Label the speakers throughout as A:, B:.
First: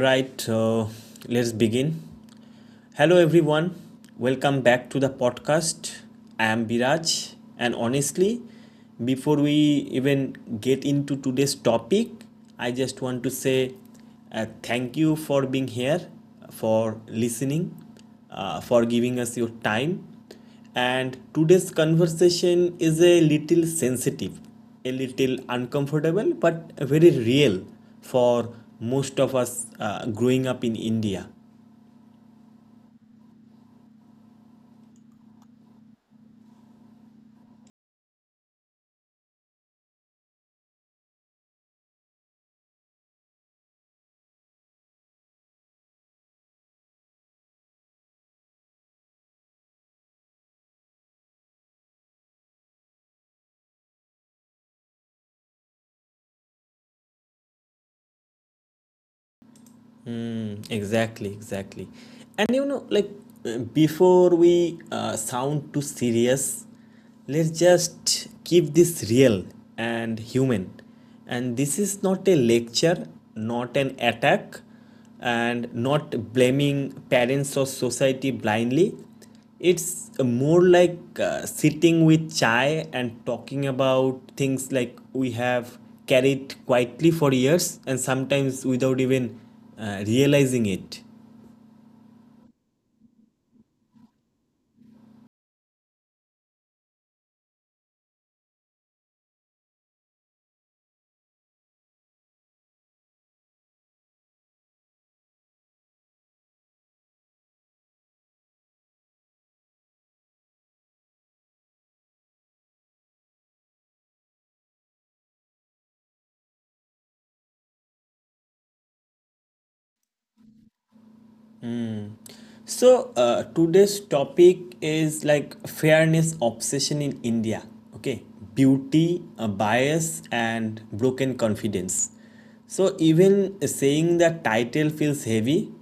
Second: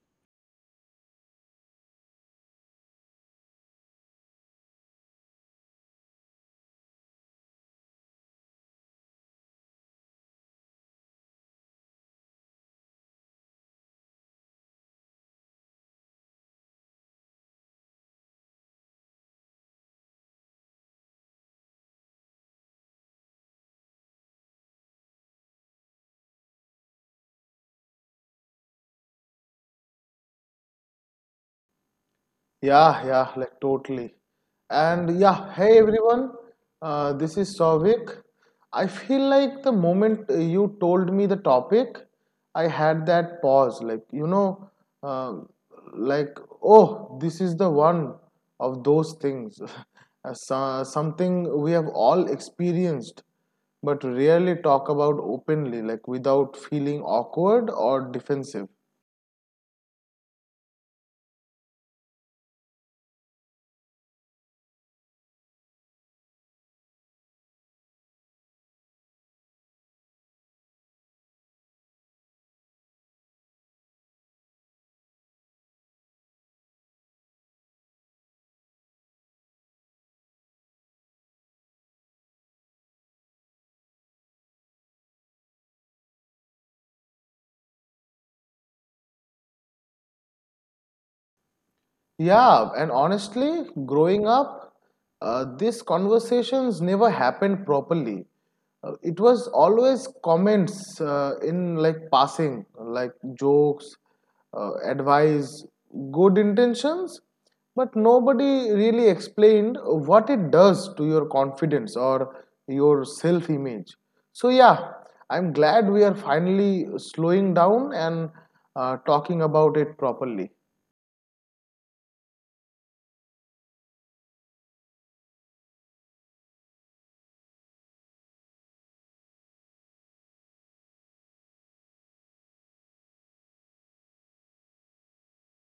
A: right, uh, let's begin. Hello, everyone. Welcome back to the podcast. I am Biraj, and honestly, before we even get into today's topic, I just want to say thank you for being here, for listening, for giving us your time, and today's conversation is a little sensitive, a little uncomfortable, but very real for most of us growing up in India.
B: Yeah, yeah, like totally. And yeah, hey everyone, this is Souvik. I feel like the moment you told me the topic, I had that pause, like, um like, oh, this is the one of those things, something we have all experienced, but rarely talk about openly, like without feeling awkward or defensive.
A: Mm, exactly, exactly. And you know, like before we sound too serious, let's just keep this real and human. And this is not a lecture, not an attack, and not blaming parents or society blindly. It's more like sitting with chai and talking about things like we have carried quietly for years and sometimes without even realizing it.
B: Yeah, and honestly, growing up, these conversations never happened properly. It was always comments in like passing, like jokes, advice, good intentions, but nobody really explained what it does to your confidence or your self image. So, yeah, I'm glad we are finally slowing down and talking about it properly.
A: So today's topic is like fairness obsession in India. Okay, beauty, bias, and broken confidence. So even saying the title feels heavy,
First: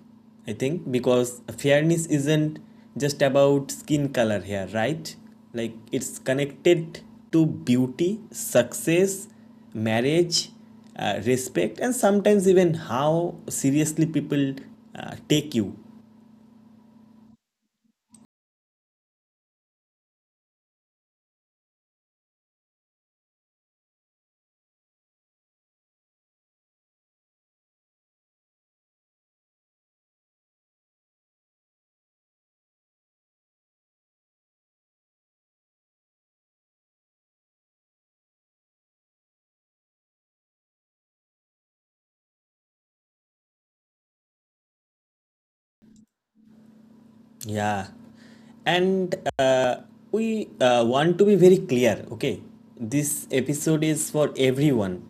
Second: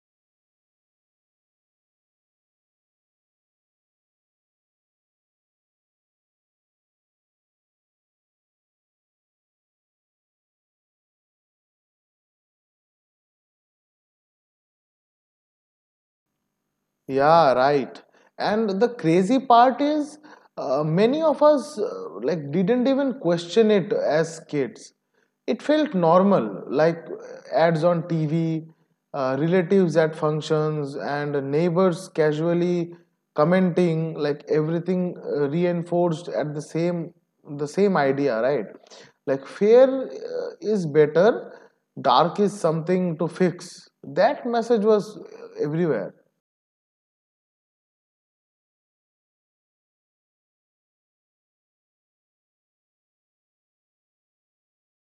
A: I think, because fairness isn't just about skin color here, right? Like it's connected to beauty, success, marriage, respect, and sometimes even how seriously people take you.
B: Yeah, right. And the crazy part is, many of us like didn't even question it as kids. It felt normal, like ads on TV, relatives at functions, and neighbors casually commenting. Like everything reinforced at the same idea, right? Like fair is better, dark is something to fix. That message was everywhere.
A: Yeah, and we want to be very clear. Okay, this episode is for everyone,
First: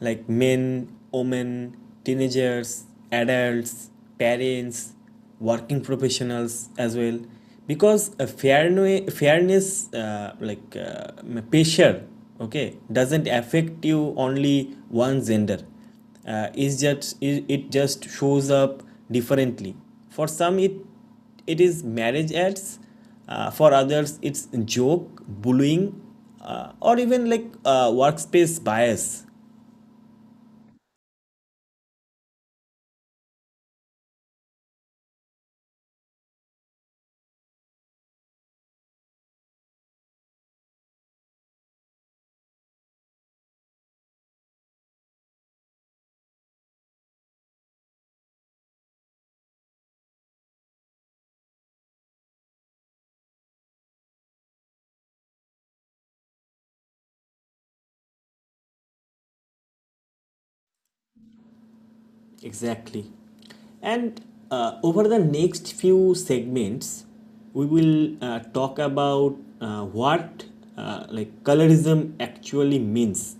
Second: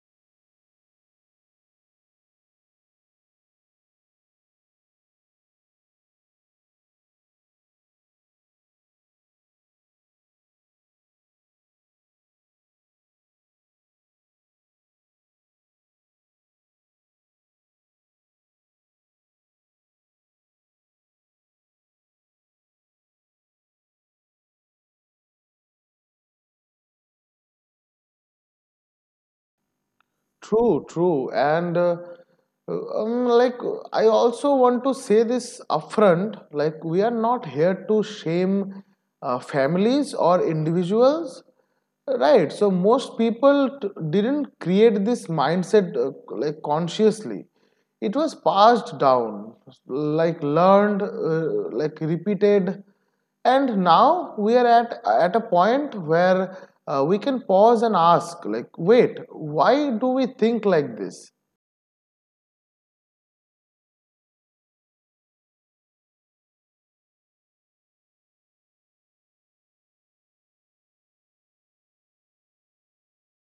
A: like men, women, teenagers, adults, parents, working professionals as well, because a fairness, pressure, okay, doesn't affect you only one gender. Is just it it just shows up differently. For some, it is marriage ads, for others it's joke bullying, or even like workspace bias.
B: True, true. And Like, I also want to say this upfront, like, we are not here to shame families or individuals, right? So, most people didn't create this mindset like consciously, it was passed down, like, learned, like, repeated and now we are at a point where we can pause and ask like, wait, why do we think like this?
A: Exactly. And over the next few segments, we will talk about what like colorism actually means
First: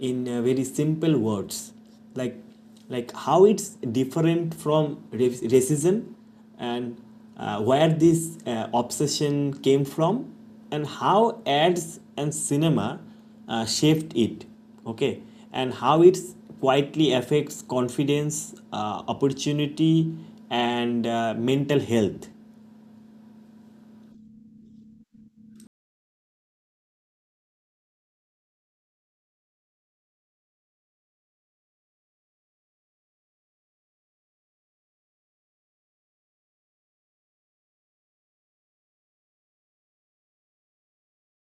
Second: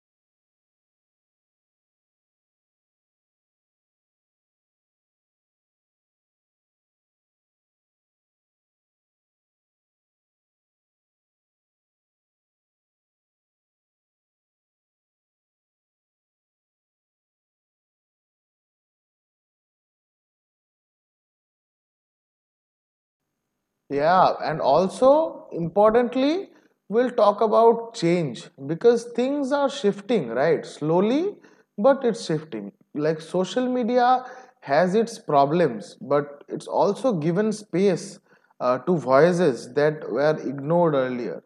A: in very simple words, like like how it's different from racism, and where this obsession came from, and how ads and cinema shaped it, okay, and how it quietly affects confidence, opportunity, and mental health.
B: Yeah, and also importantly, we'll talk about change because things are shifting, right? Slowly, but it's shifting. Like social media has its problems, but it's also given space to voices that were ignored earlier.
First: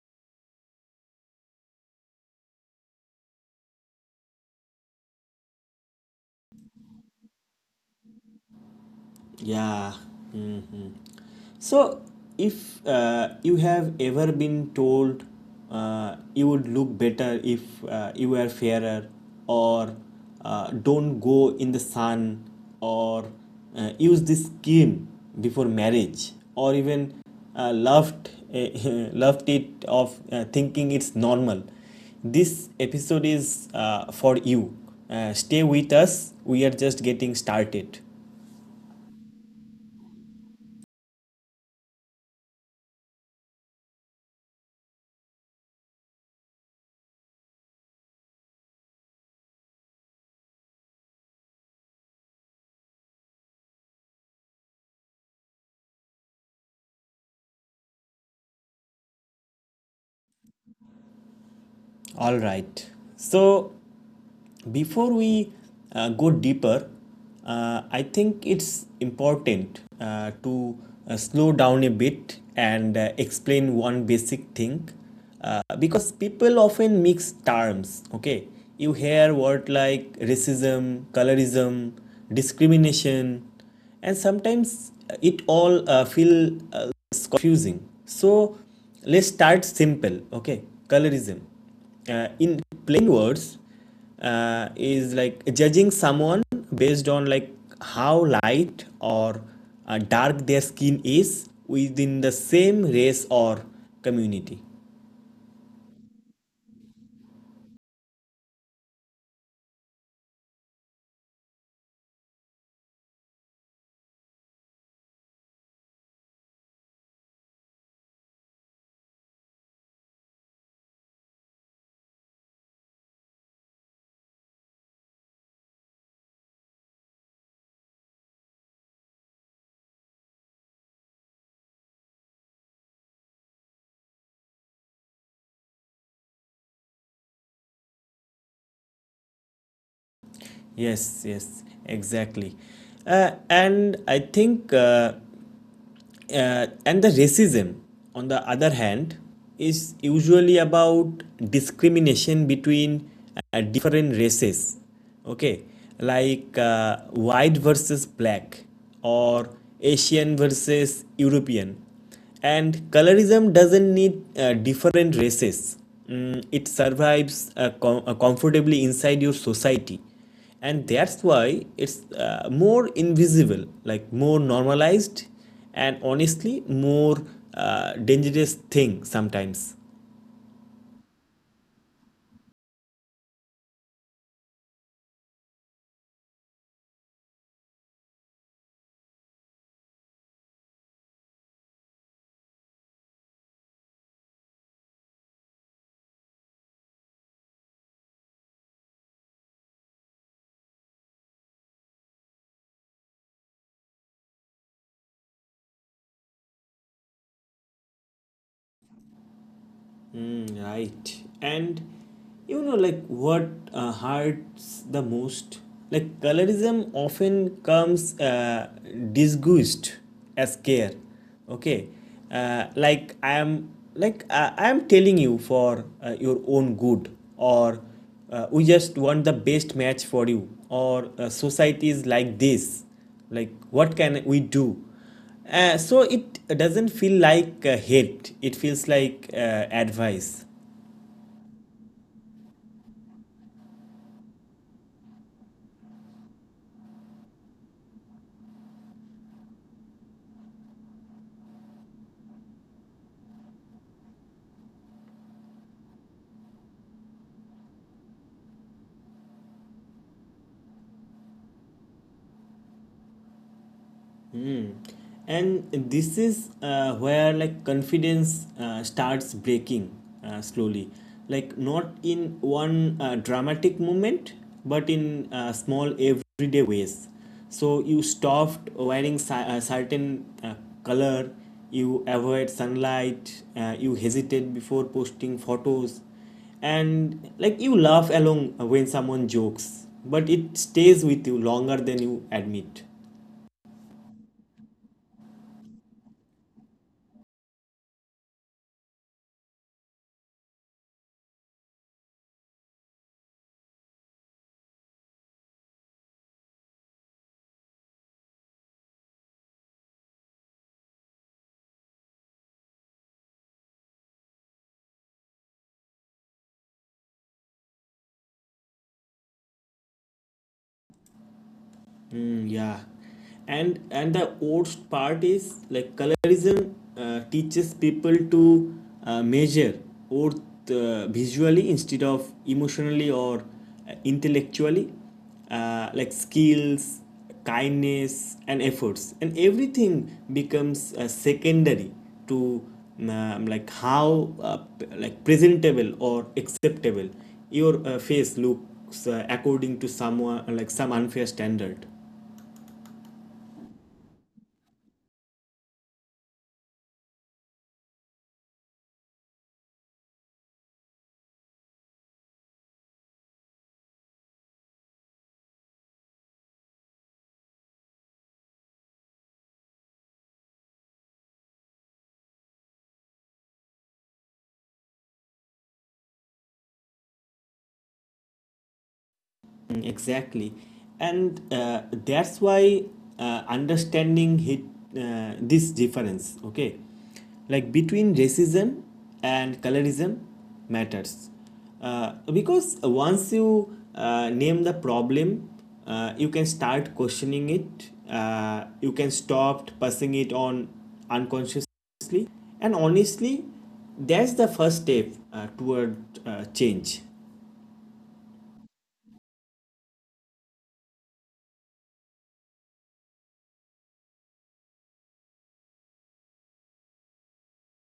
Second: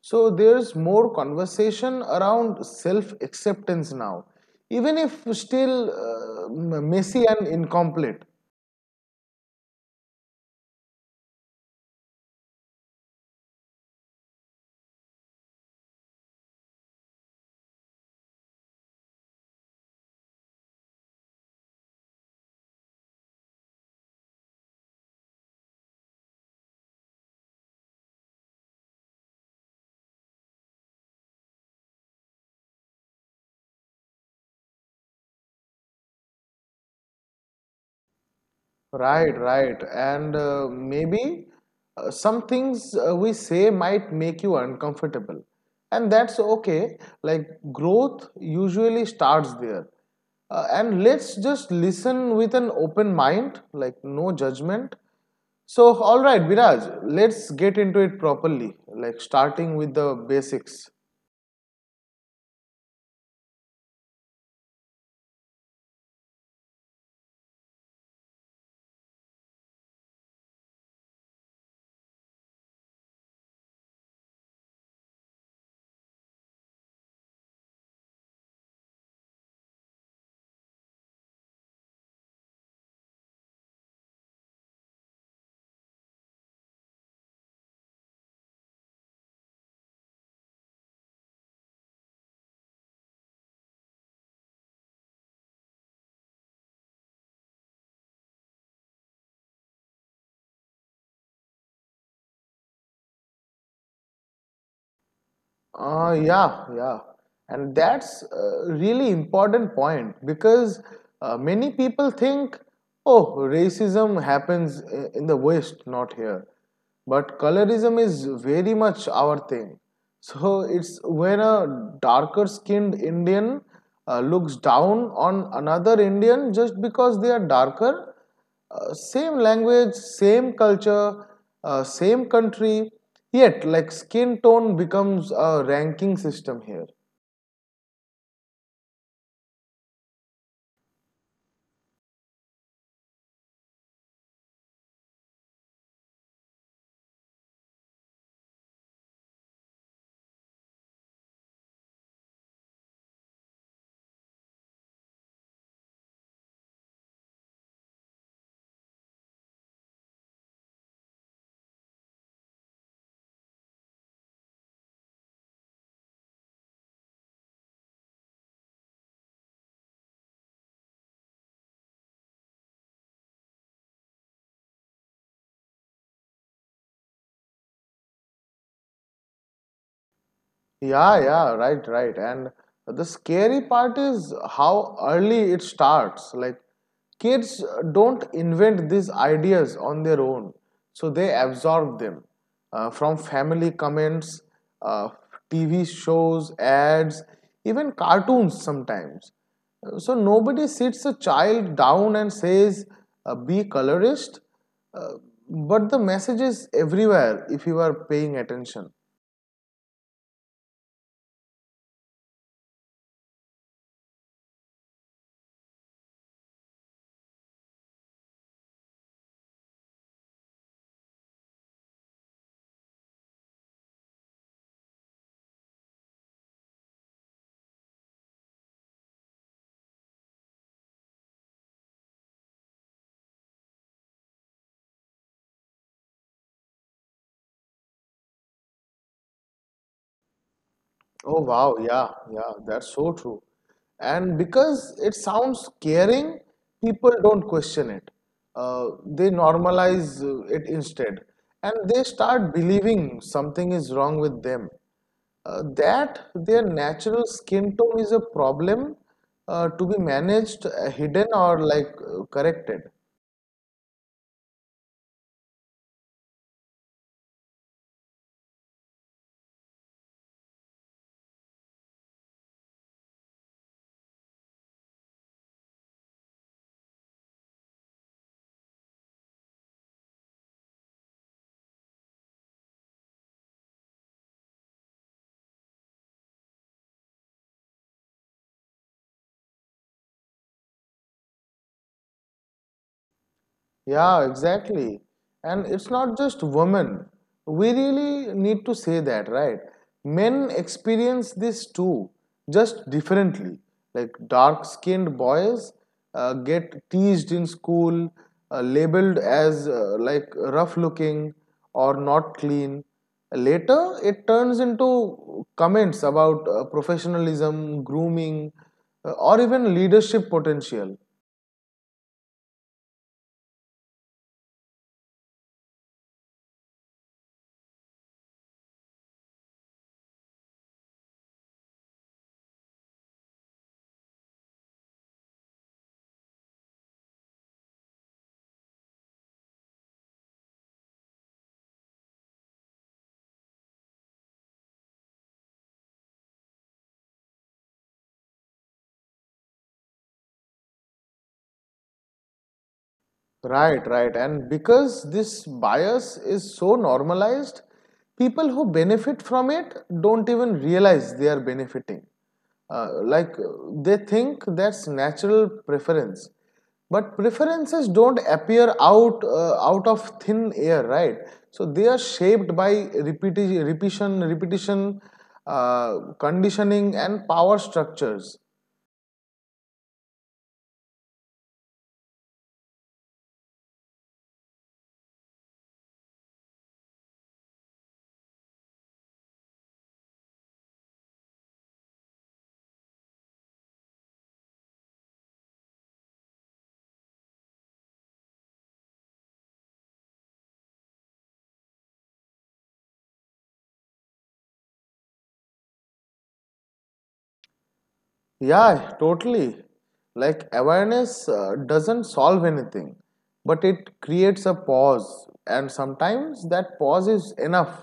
B: So there's more conversation around self acceptance now, even if still messy and incomplete.
A: Yeah. So, if you have ever been told you would look better if you were fairer, or don't go in the sun, or use this cream before marriage, or even laughed, laughed it off thinking it's normal, this episode is for you. Stay with us, we are just getting started.
B: Right, right. And maybe some things we say might make you uncomfortable. And that's okay. Like growth usually starts there. And let's just listen with an open mind, like no judgment. So, all right, Viraj, let's get into it properly, like starting with the basics.
A: All right. So, before we go deeper, I think it's important to slow down a bit and explain one basic thing because people often mix terms. Okay, you hear words like racism, colorism, discrimination, and sometimes it all feel it's confusing. So let's start simple, okay. Colorism, in plain words, is like judging someone based on like how light or dark their skin is within the same race or community.
B: Yeah, yeah, and that's a really important point because many people think, oh, racism happens in the West, not here. But colorism is very much our thing. So it's when a darker skinned Indian looks down on another Indian just because they are darker, same language, same culture, same country, yet like skin tone becomes a ranking system here.
A: Yes, yes, exactly. And I think and the racism on the other hand is usually about discrimination between different races, okay, like white versus black, or Asian versus European. And colorism doesn't need different races. Mm, it survives comfortably inside your society, and that's why it's more invisible, like more normalized, and honestly more dangerous thing sometimes.
B: Yeah, yeah, right, right. And the scary part is how early it starts. Like, kids don't invent these ideas on their own, so they absorb them from family comments, uh, TV shows, ads, even cartoons sometimes. So, nobody sits a child down and says, be colorist, uh, but the message is everywhere if you are paying attention.
A: Mm, right. And you know, like what hurts the most? Like colorism often comes disguised as care, okay, uh, like i am I am telling you for your own good, or we just want the best match for you, or society is like this, like what can we do. So it doesn't feel like hate, it feels like advice.
B: Oh wow, yeah, yeah, that's so true. And because it sounds caring, people don't question it. They normalize it instead, and they start believing something is wrong with them. That their natural skin tone is a problem to be managed, hidden, or like corrected.
A: And this is where like confidence starts breaking slowly, like not in one dramatic moment, but in small everyday ways. So you stopped wearing a certain color, you avoid sunlight, you hesitate before posting photos, and like you laugh along when someone jokes, but it stays with you longer than you admit.
B: Yeah, exactly. And it's not just women. We really need to say that, right? Men experience this too, just differently. Like dark skinned boys get teased in school, labeled as like rough looking or not clean. Later, it turns into comments about professionalism, grooming, or even leadership potential.
A: Yeah, and the worst part is like colorism teaches people to measure worth visually instead of emotionally or intellectually, like skills, kindness, and efforts, and everything becomes secondary to like how like presentable or acceptable your face looks according to someone, like some unfair standard.
B: Right, right. And because this bias is so normalized, people who benefit from it don't even realize they are benefiting. Like they think that's natural preference. But preferences don't appear out of thin air, right? So they are shaped by repetition, conditioning, and power structures.
A: Mm, exactly, and that's why understanding hit this difference, okay, like between racism and colorism, matters, because once you name the problem, you can start questioning it. You can stop passing it on unconsciously, and honestly, that's the first step toward change.
B: Yeah, totally. Like awareness doesn't solve anything, but it creates a pause, and sometimes that pause is enough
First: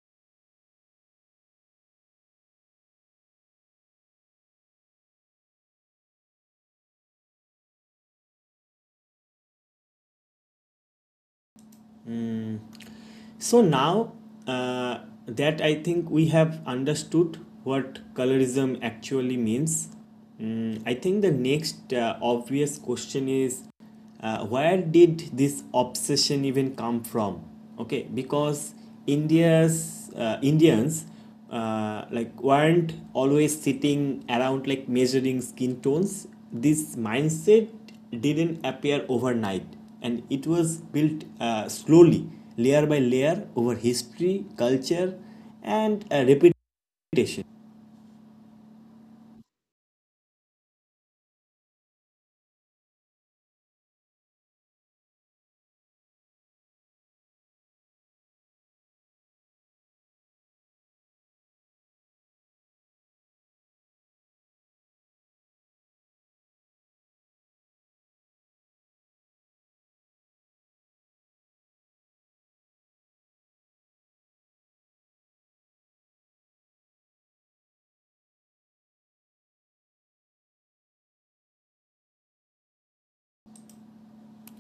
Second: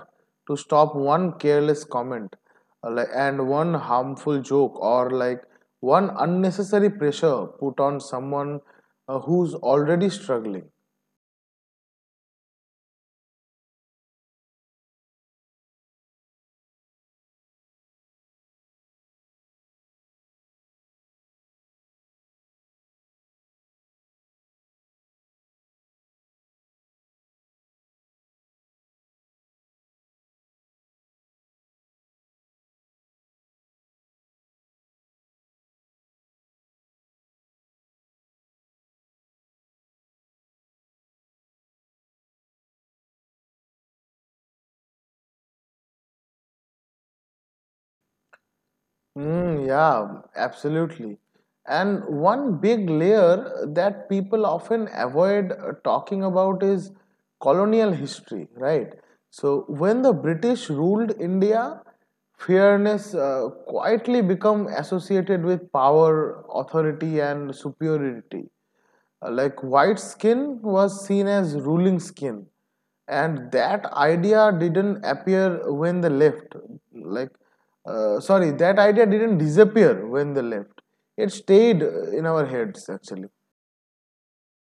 B: to stop one careless comment, and one harmful joke, or like one unnecessary pressure put on someone who's already struggling.
A: So now uh, that I think we have understood what colorism actually means, mm, I think the next obvious question is where did this obsession even come from, okay, because india's Indians like weren't always sitting around like measuring skin tones. This mindset didn't appear overnight, and it was built slowly, layer by layer, over history, culture, and repetition.
B: Mm, yeah, absolutely. And one big layer that people often avoid talking about is colonial history, right? So when the British ruled India, fairness quietly become associated with power, authority, and superiority, like white skin was seen as ruling skin. And that idea didn't appear when they left. Like, sorry, that idea didn't disappear when they left. It stayed in our heads actually.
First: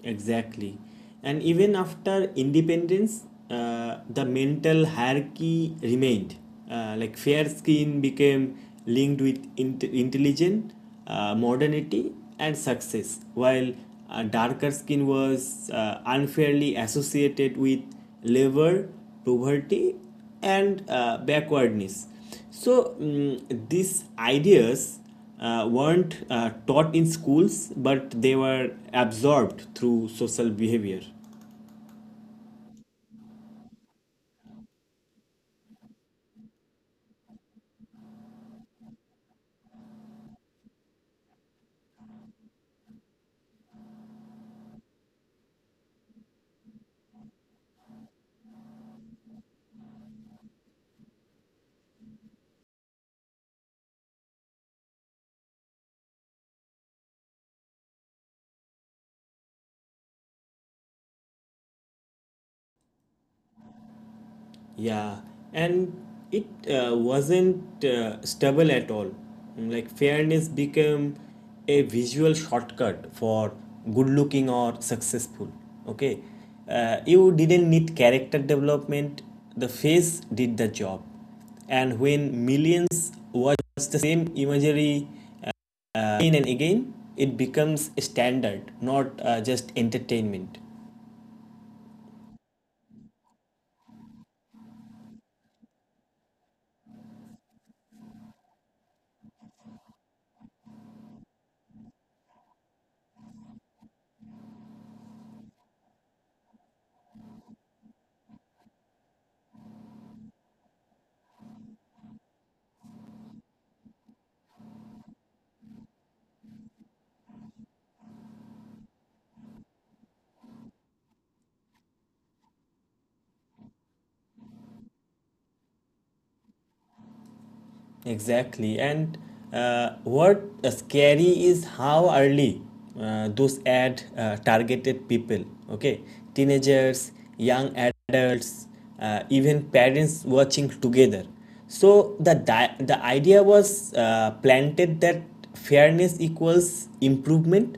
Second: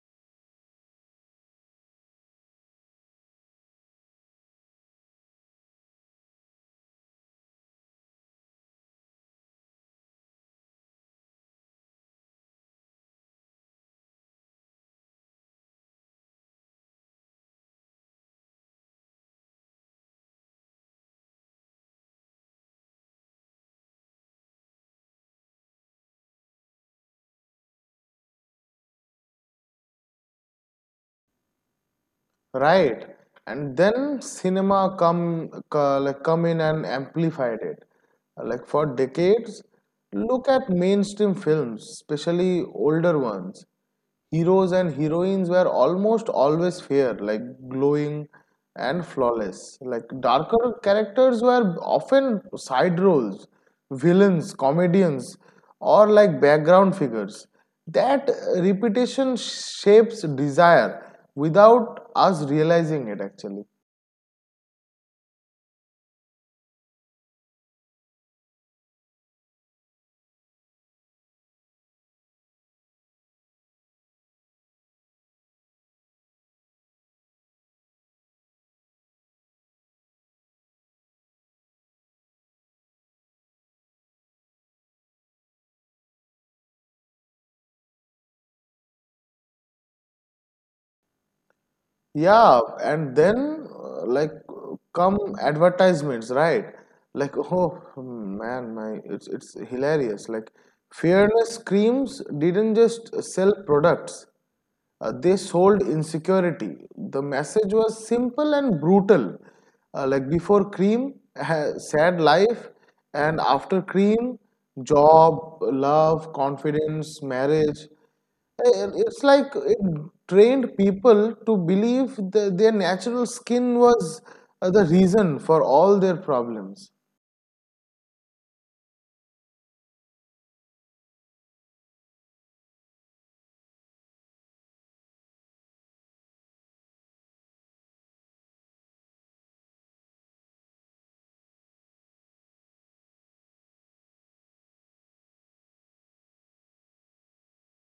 A: Exactly. And even after independence, the mental hierarchy remained. Like fair skin became linked with intelligence, modernity, and success, while darker skin was unfairly associated with labor, poverty, and backwardness. So mm, these ideas weren't taught in schools, but they were absorbed through social behavior.
B: Right, and then cinema come like come in and amplified it. Like for decades, look at mainstream films, especially older ones. Heroes and heroines were almost always fair, like glowing and flawless. Like darker characters were often side roles, villains, comedians, or like background figures. That repetition shapes desire without us realizing it actually.
A: Yeah, and it wasn't stable at all. Mm, like fairness became a visual shortcut for good looking or successful. Okay, you didn't need character development. The face did the job, and when millions watch the same imagery uh, again and again, it becomes a standard, not just entertainment.
B: Yeah, and then come advertisements, right? Like, oh man, my it's hilarious. Like, fairness creams didn't just sell products; they sold insecurity. The message was simple and brutal. Like before cream, sad life, and after cream, job, love, confidence, marriage. It's like it trained people to believe that their natural skin was the reason for all their problems.
A: Exactly. And what scary is how early those ad targeted people, okay? Teenagers, young adults, even parents watching together. So the idea was planted that fairness equals improvement,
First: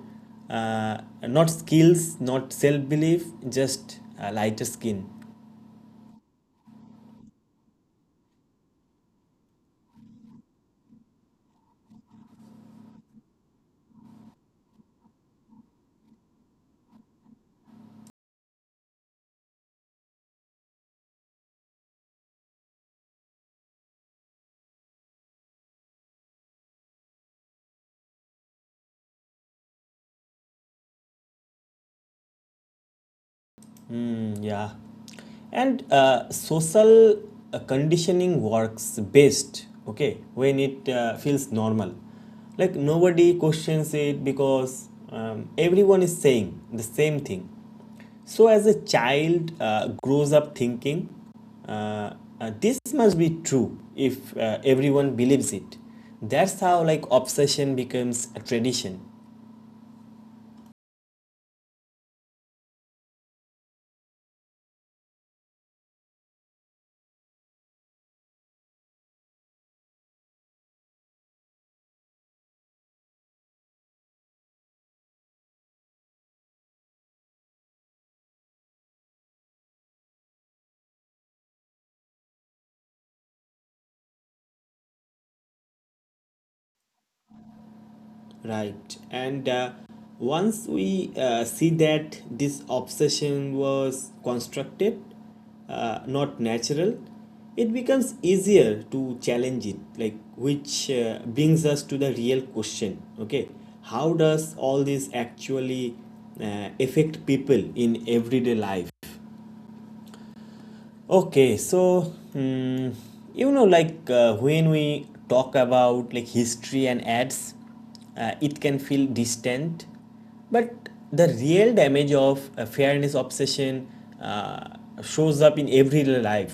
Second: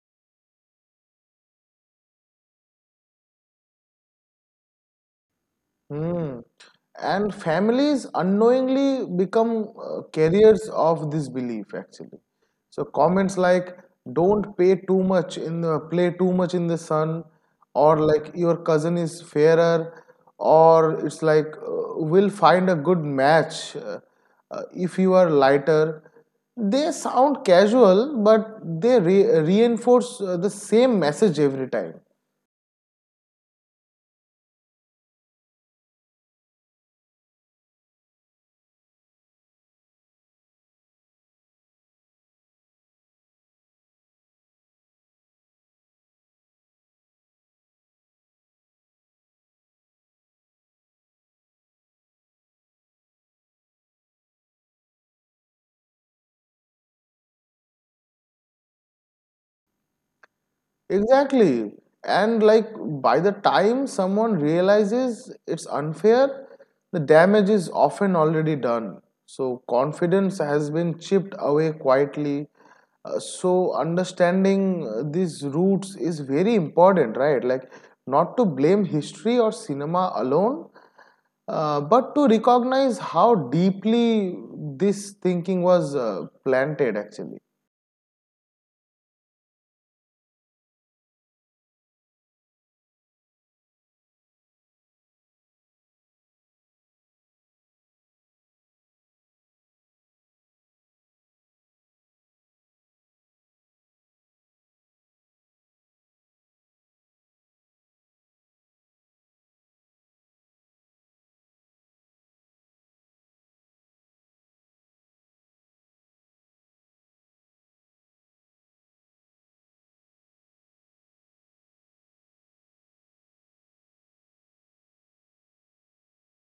A: uh, not skills, not self belief, just lighter skin.
B: Hmm. And families unknowingly become carriers of this belief actually. So comments like, don't pay too much in the play too much in the sun, or like your cousin is fairer, or it's like, will find a good match if you are lighter. They sound casual, but they reinforce the same message every time.
A: Mm, yeah. And social conditioning works best, okay, when it feels normal. Like nobody questions it because everyone is saying the same thing. So, as a child grows up thinking, uh, this must be true if everyone believes it. That's how like obsession becomes a tradition.
B: Exactly. And like by the time someone realizes it's unfair, the damage is often already done. So confidence has been chipped away quietly. So understanding these roots is very important, right? Like, not to blame history or cinema alone, but to recognize how deeply this thinking was planted actually.
A: Right, and once we see that this obsession was constructed, not natural, it becomes easier to challenge it, like which brings us to the real question, okay, how does all this actually affect people in everyday life. Okay, so hmm, you know, like when we talk about like history and ads, it can feel distant, but the real damage of fairness obsession shows up in everyday life,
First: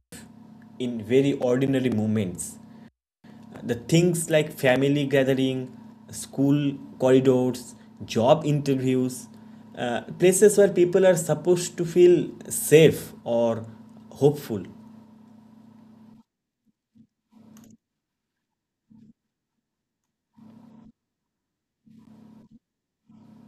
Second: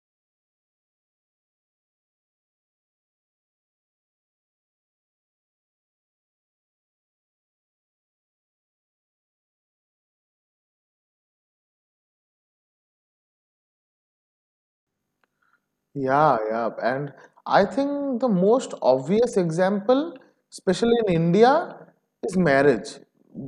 A: in very ordinary moments. The things like family gathering, school corridors, job interviews, places where people are supposed to feel safe or hopeful.
B: Yeah, yeah. And I think the most obvious example, especially in India, is marriage.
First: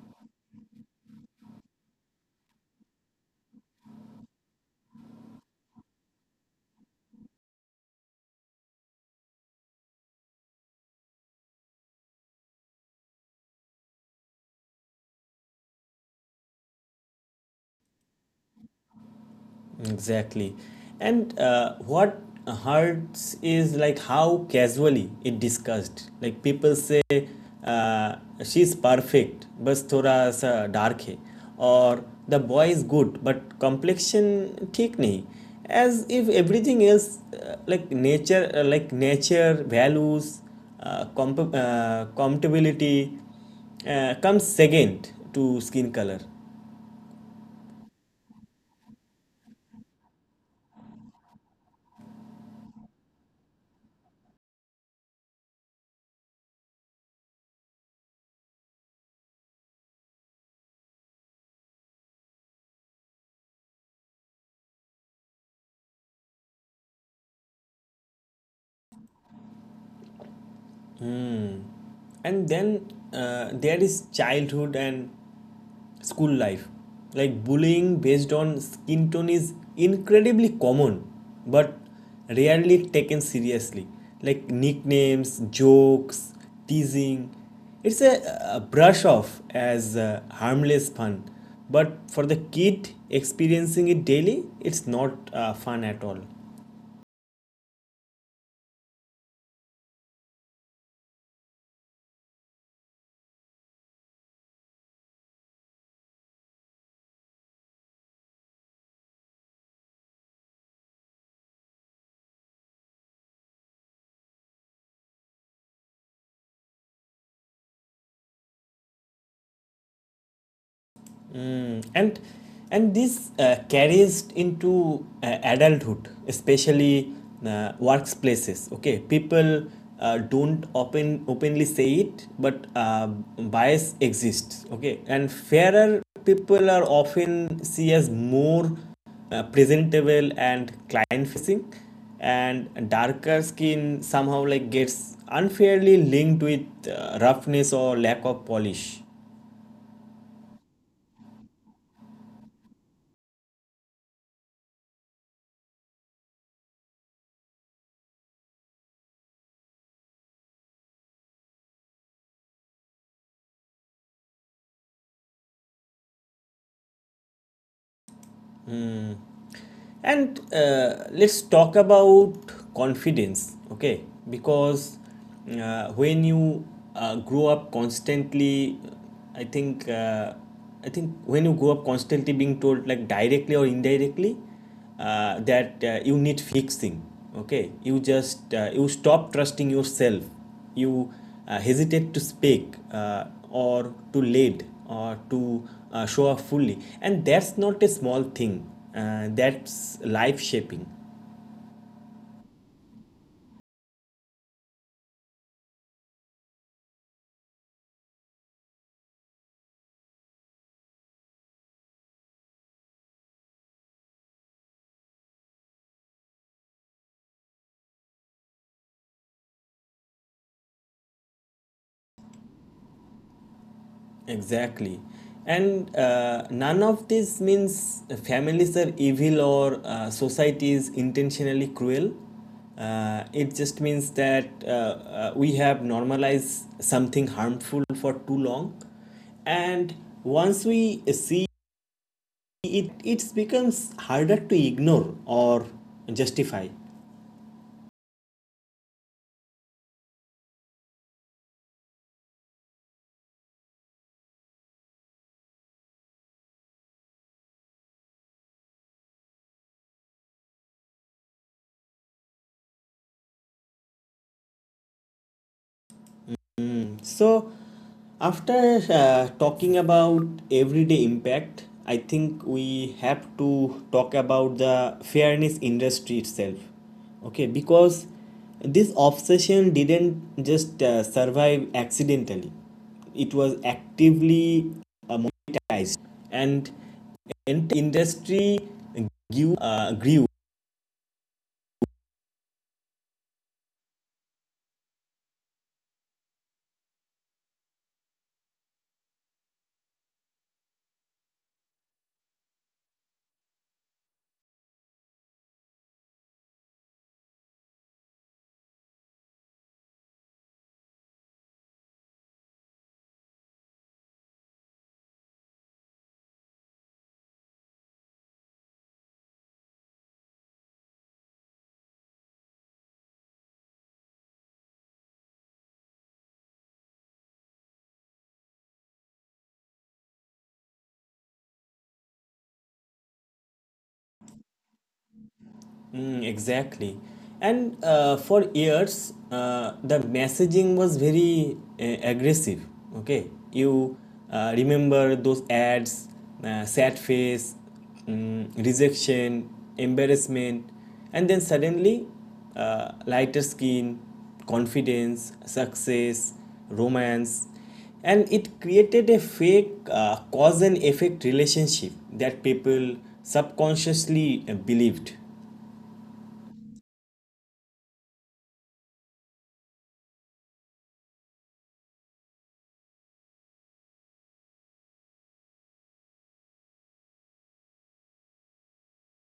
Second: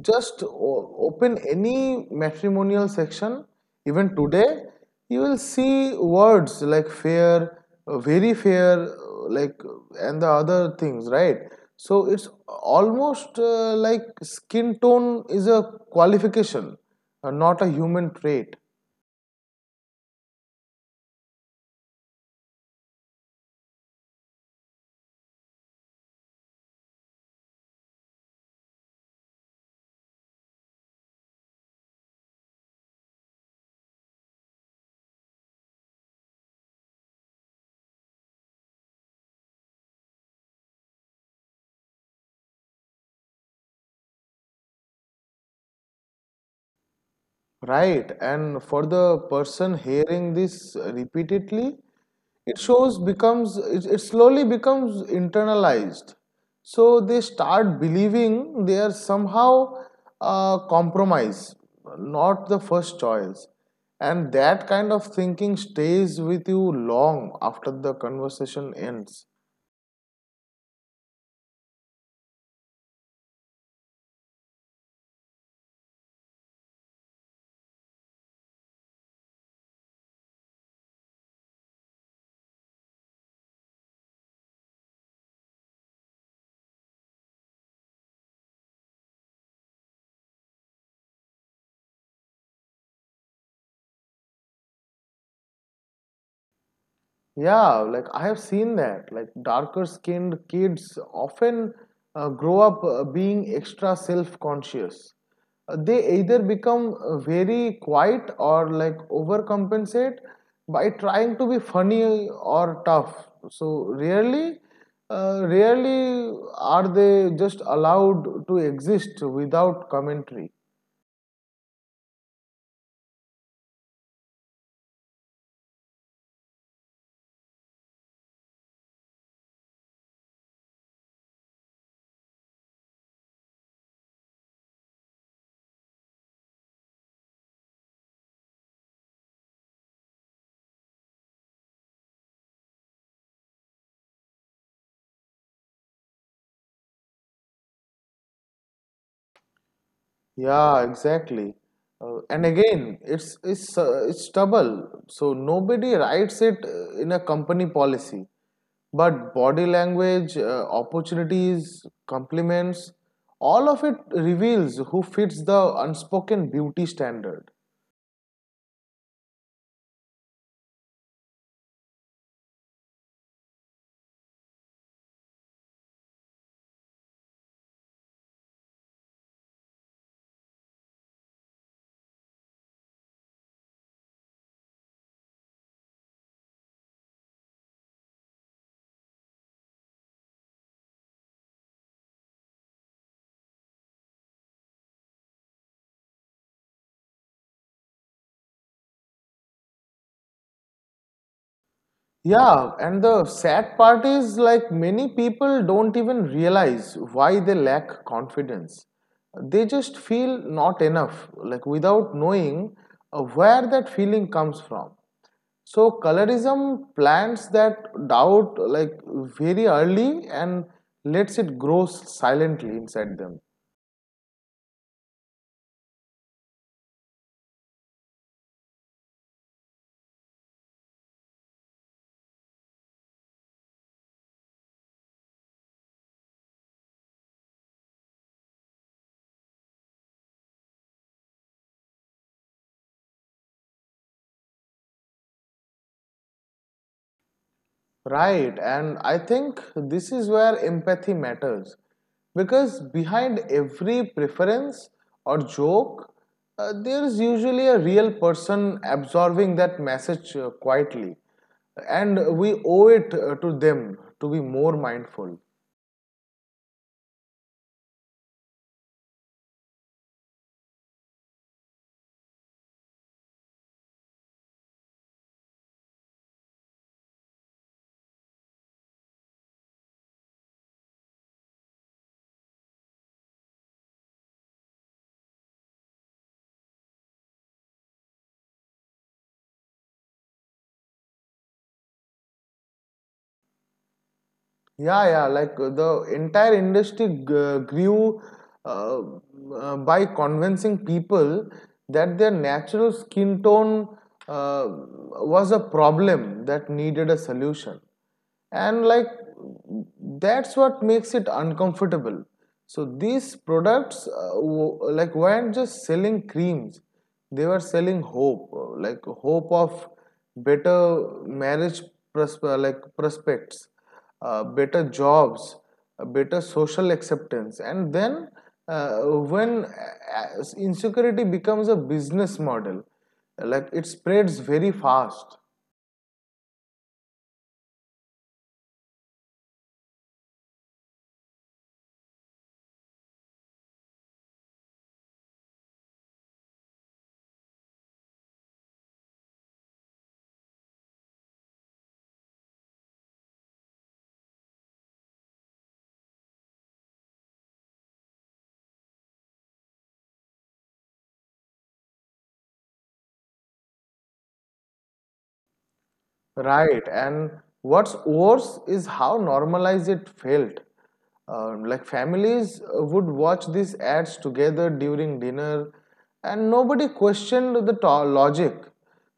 B: Just open any matrimonial section, even today, you will see words like fair, very fair, like, and the other things, right? So it's almost like skin tone is a qualification, not a human trait.
A: Exactly. And what hurts is like how casually it discussed. Like people say, uh, she's perfect, बस थोड़ा सा dark है और the boy is good, but complexion ठीक नहीं as if everything else like nature values compatibility comes second to skin color.
B: Right, and for the person hearing this repeatedly, it slowly becomes internalized. So they start believing they are somehow compromise, not the first choice, and that kind of thinking stays with you long after the conversation ends.
A: And then there is childhood and school life. Like bullying based on skin tone is incredibly common, but rarely taken seriously. Like nicknames, jokes, teasing. It's a, a brush off as harmless fun, but for the kid experiencing it daily, it's not fun at all.
B: Yeah, like I have seen that. Like darker skinned kids often grow up being extra self conscious. They either become very quiet or like overcompensate by trying to be funny or tough. Rarely are they just allowed to exist without commentary.
A: Mm, and this carries into adulthood, especially workplaces, okay. People don't openly say it, but bias exists, okay, and fairer people are often seen as more presentable and client facing, and darker skin somehow like gets unfairly linked with roughness or lack of polish.
B: Yeah, exactly. And again, it's double. So nobody writes it in a company policy, but body language, opportunities, compliments, all of it reveals who fits the unspoken beauty standard.
A: And let's talk about confidence, okay? Because when you grow up constantly, I think uh, I think when you grow up constantly being told, like directly or indirectly, that you need fixing, okay, you stop trusting yourself, you hesitate to speak, or to lead, or to show up fully, and that's not a small thing, that's life shaping.
B: Yeah, and the sad part is like many people don't even realize why they lack confidence. They just feel not enough, like without knowing where that feeling comes from. So colorism plants that doubt like very early and lets it grow silently inside them.
A: Exactly. And none of this means families are evil or society is intentionally cruel. It just means that we have normalized something harmful for too long. And once we see it, it becomes harder to ignore or justify.
B: Right, and I think this is where empathy matters, because behind every preference or joke, there is usually a real person absorbing that message quietly, and we owe it to them to be more mindful.
A: So, after talking about everyday impact, I think we have to talk about the fairness industry itself. Okay, because this obsession didn't just survive accidentally, it was actively monetized, and entire industry grew.
B: Yeah, yeah, like the entire industry g- grew uh, by convincing people that their natural skin tone uh, was a problem that needed a solution. And like that's what makes it uncomfortable. So these products like weren't just selling creams, they were selling hope, like hope of better marriage prosper, like prospects, better jobs, better social acceptance. And then uh, when insecurity becomes a business model, like it spreads very fast.
A: Mm, exactly. And for years, the messaging was very aggressive. Okay. You remember those ads, sad face, mm, rejection, embarrassment, and then suddenly lighter skin, confidence, success, romance. And it created a fake cause and effect relationship that people subconsciously believed.
B: Right, and what's worse is how normalized it felt. Like families would watch these ads together during dinner and nobody questioned the logic.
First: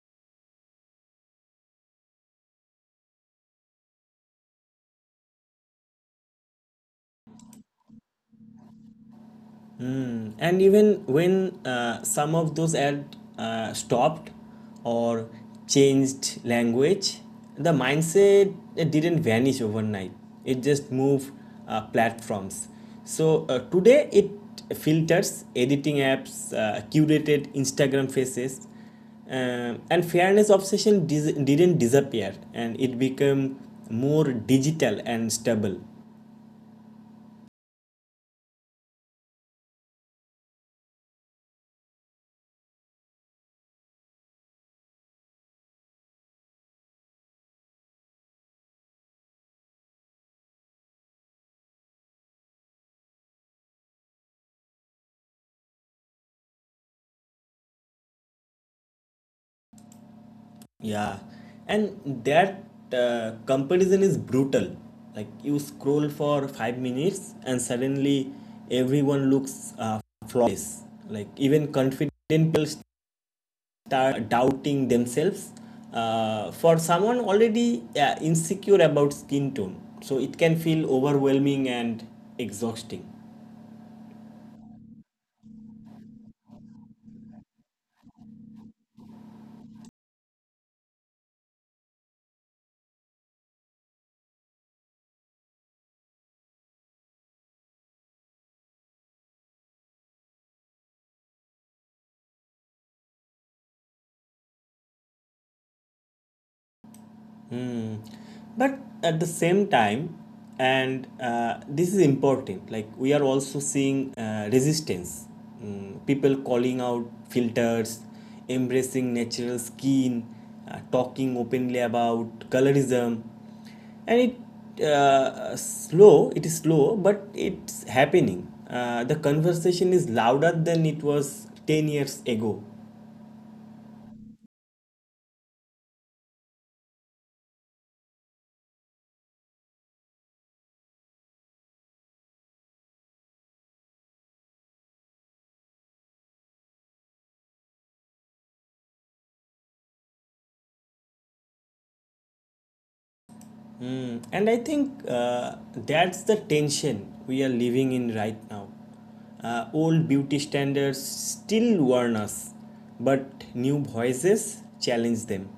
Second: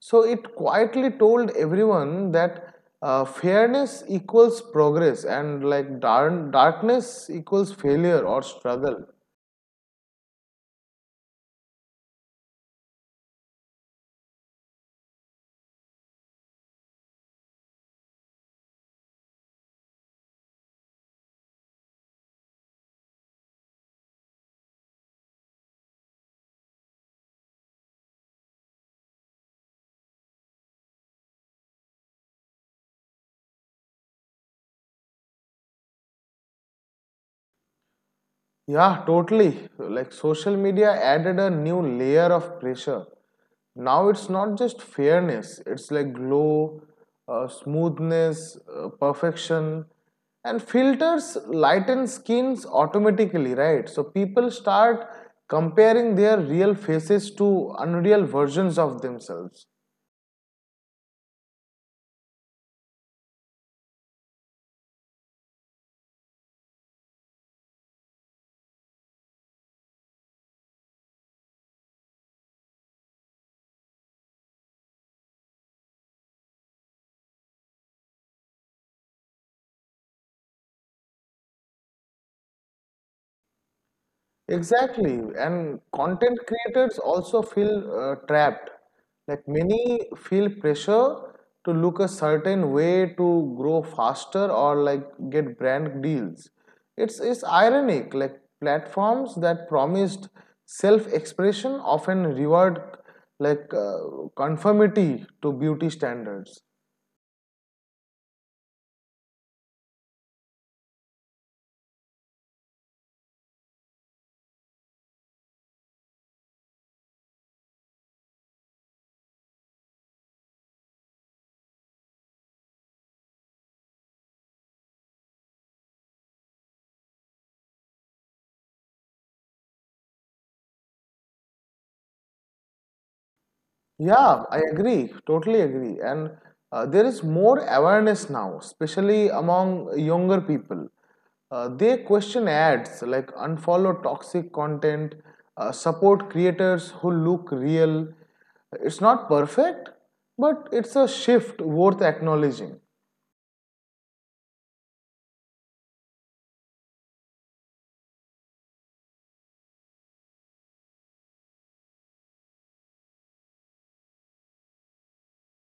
B: So it quietly told everyone that fairness equals progress and like darkness equals failure or struggle.
A: Mm. And even when some of those ad stopped or changed language, the mindset it didn't vanish overnight, it just moved platforms. So today it filters editing apps, curated Instagram faces, and fairness obsession didn't disappear, and it became more digital and stable.
B: Yeah, totally. Like social media added a new layer of pressure. Now it's not just fairness, it's like glow, smoothness, perfection, and filters lighten skins automatically, right? So people start comparing their real faces to unreal versions of themselves.
A: Yeah, and that comparison is brutal. Like you scroll for five minutes and suddenly everyone looks flawless. Like even confident people start doubting themselves. For someone already insecure about skin tone, so it can feel overwhelming and exhausting.
B: Exactly, and content creators also feel trapped. Like many feel pressure to look a certain way to grow faster or like get brand deals. It's ironic. Like platforms that promised self-expression often reward like conformity to beauty standards.
A: Hmm. But at the same time, and this is important, like we are also seeing resistance. Mm, people calling out filters, embracing natural skin, talking openly about colorism. And it is slow, but it's happening. The conversation is louder than it was 10 years ago.
B: Yeah, I agree, totally agree. And there is more awareness now, especially among younger people. They question ads, like unfollow toxic content, support creators who look real. It's not perfect, but it's a shift worth acknowledging.
A: Mm, and I think that's the tension we are living in right now. Old beauty standards still warn us, but new voices challenge them.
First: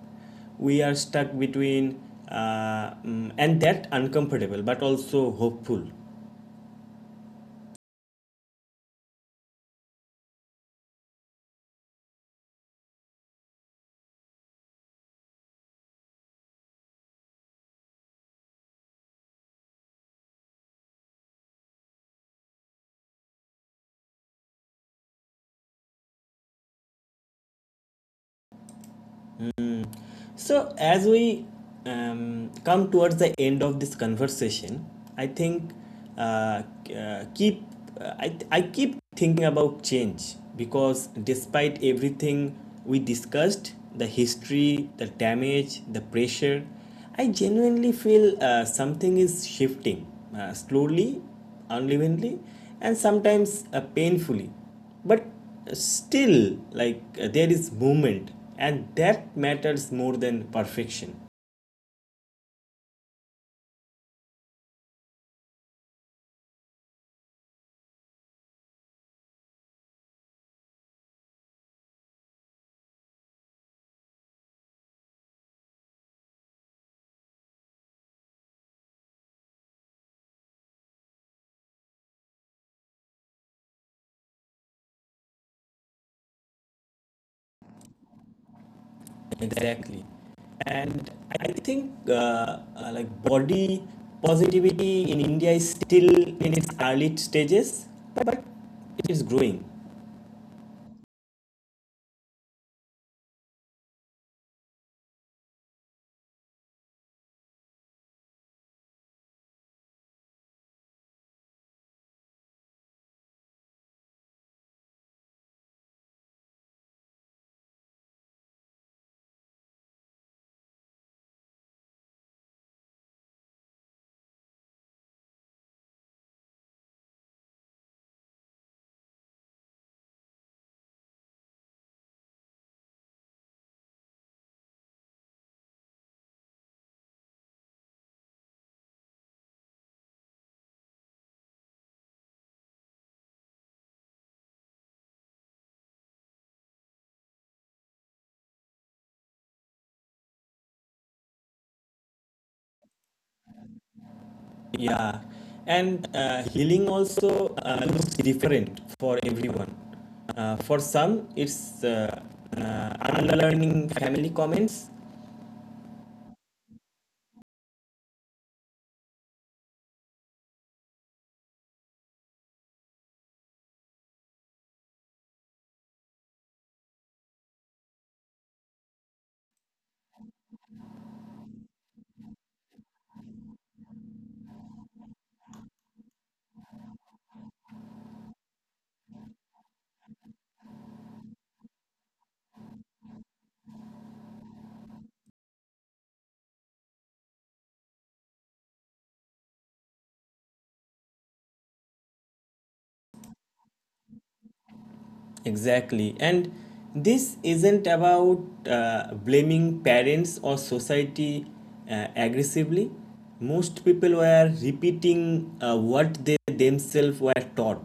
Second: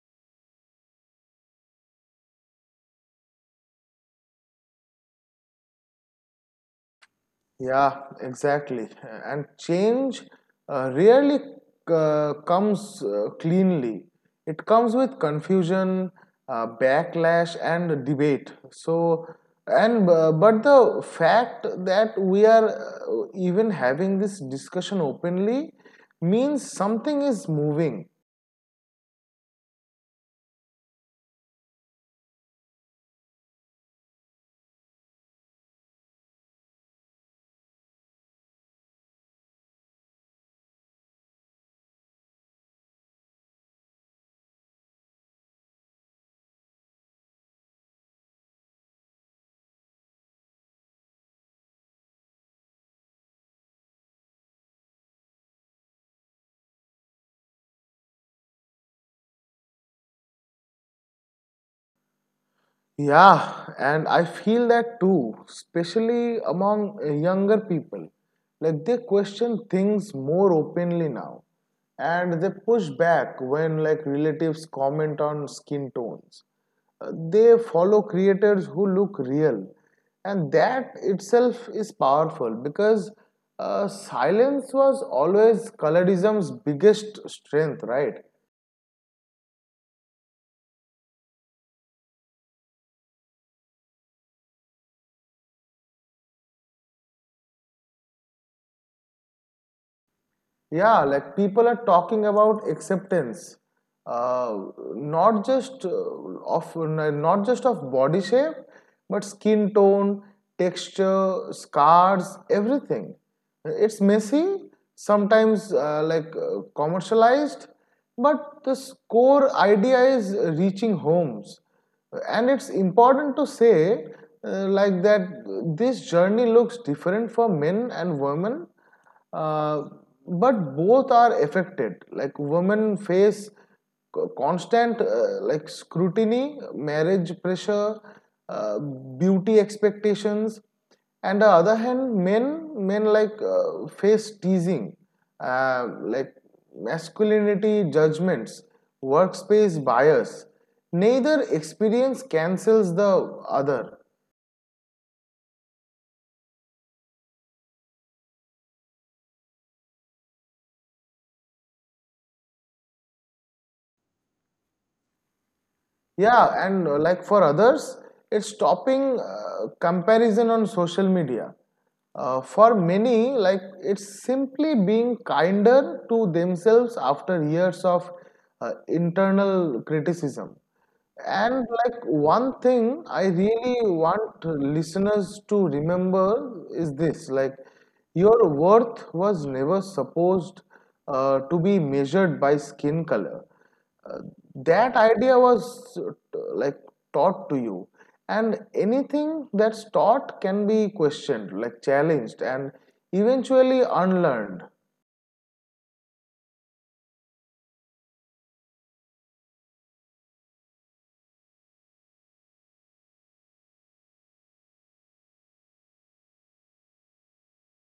A: We are stuck between, mm, and that uncomfortable but also hopeful.
B: Yeah, exactly. And change rarely comes cleanly. It comes with confusion, backlash, and debate. So, and But the fact that we are even having this discussion openly means something is moving.
A: So, as we come towards the end of this conversation, I think uh, uh, keep I keep thinking about change because despite everything we discussed, the history, the damage, the pressure, I genuinely feel something is shifting, slowly, unevenly, and sometimes painfully, but still, like, there is movement, and that matters more than perfection.
B: Yeah, and I feel that too, especially among younger people. Like they question things more openly now, and they push back when like relatives comment on skin tones. They follow creators who look real, and that itself is powerful because silence was always colorism's biggest strength, right?
A: Exactly, and I think like body positivity in India is still in its early stages, but it is growing.
B: Yeah, like people are talking about acceptance, uh, not just of body shape, but skin tone, texture, scars, everything. It's messy sometimes, commercialized, but this core idea is reaching homes. And it's important to say that this journey looks different for men and women, uh, but both are affected. Like women face constant scrutiny, marriage pressure, uh, beauty expectations, and the other hand, men face teasing, uh, like masculinity judgments, workspace bias. Neither experience cancels the other.
A: Yeah, and healing also looks different for everyone. For some it's uh, unlearning family comments.
B: Yeah, and like for others, it's stopping comparison on social media. For many, like it's simply being kinder to themselves after years of internal criticism. And like one thing I really want listeners to remember is this: like your worth was never supposed to be measured by skin color. Uh, that idea was taught to you, and anything that's taught can be questioned, like challenged, and eventually unlearned.
A: Exactly. And this isn't about blaming parents or society aggressively. Most people were repeating what they themselves were taught.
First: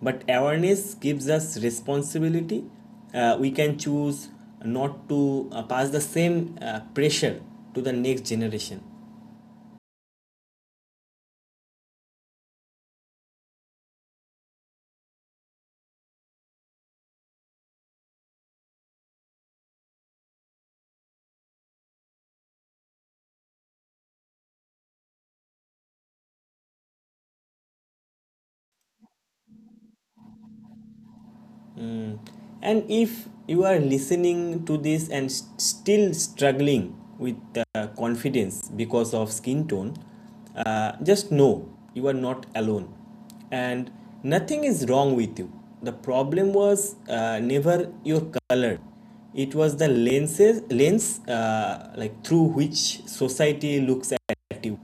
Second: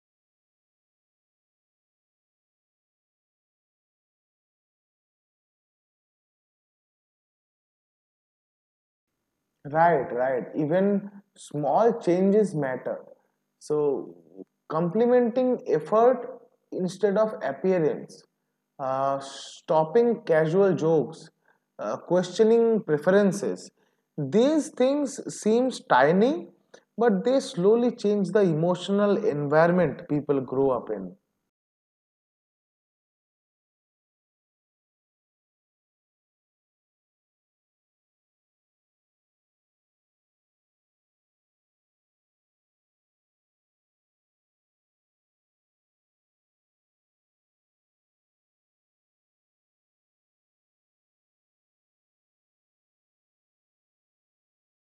A: But awareness gives us responsibility. We can choose not to pass the same pressure to the next generation.
B: Right, right. Even small changes matter. So, complementing effort instead of appearance, stopping casual jokes, questioning preferences. These things seems tiny, but they slowly change the emotional environment people grow up in.
A: And if you are listening to this and still struggling with confidence because of skin tone, just know you are not alone, and nothing is wrong with you. The problem was never your color, it was the lens like through which society looks at you.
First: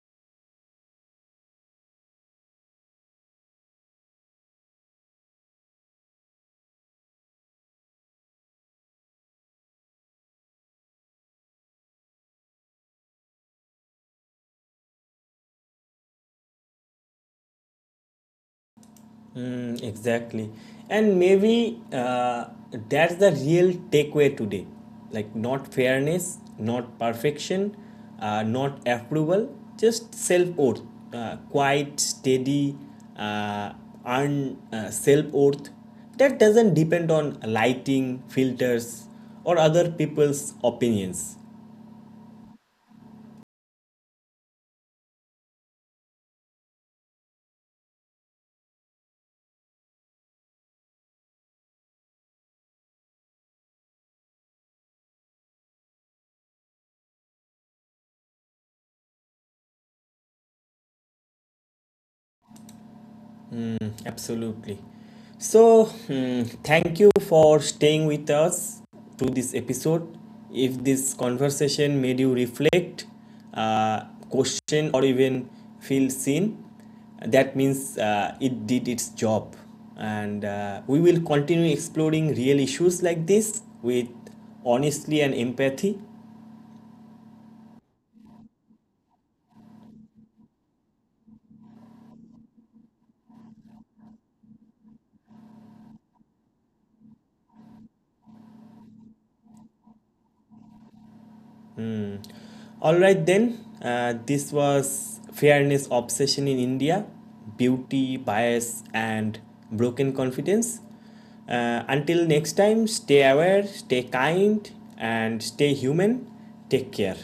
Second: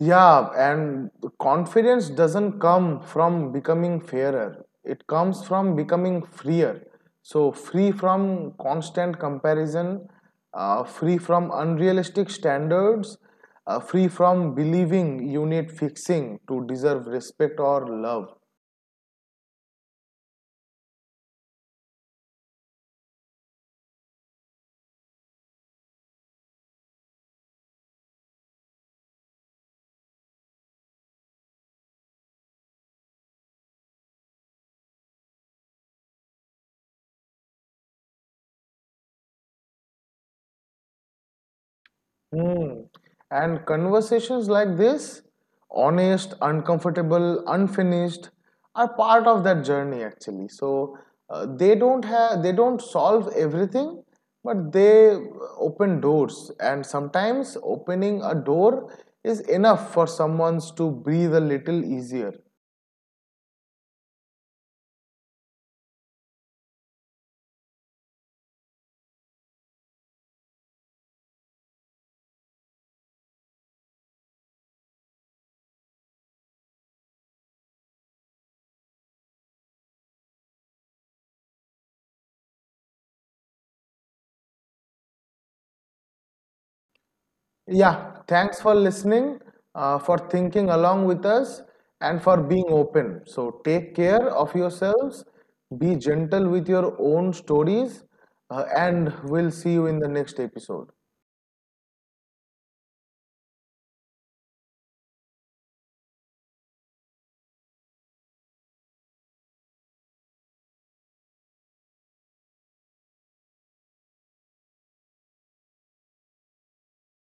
B: Yeah, and confidence doesn't come from becoming fairer. It comes from becoming freer. So, free from constant comparison, free from unrealistic standards, free from believing you need fixing to deserve respect or love.
A: Mm, exactly. And maybe that's the real takeaway today. Like, not fairness, not perfection, not approval, just self worth. Quiet, steady, uh, earned self worth that doesn't depend on lighting, filters, or other people's opinions.
B: Hmm. And conversations like this, honest, uncomfortable, unfinished, are part of that journey actually. So they don't solve everything, but they open doors. And sometimes opening a door is enough for someone to breathe a little easier.
A: Mm, absolutely. So, hmm, thank you for staying with us through this episode. If this conversation made you reflect, uh, question, or even feel seen, that means it did its job. And we will continue exploring real issues like this with honesty and empathy.
B: Yeah, thanks for listening, for thinking along with us, and for being open. So, take care of yourselves, be gentle with your own stories, and we'll see you in the next episode.
A: All right, then, this was Fairness Obsession in India: Beauty, Bias, and Broken Confidence. Until next time, stay aware, stay kind, and stay human. Take care.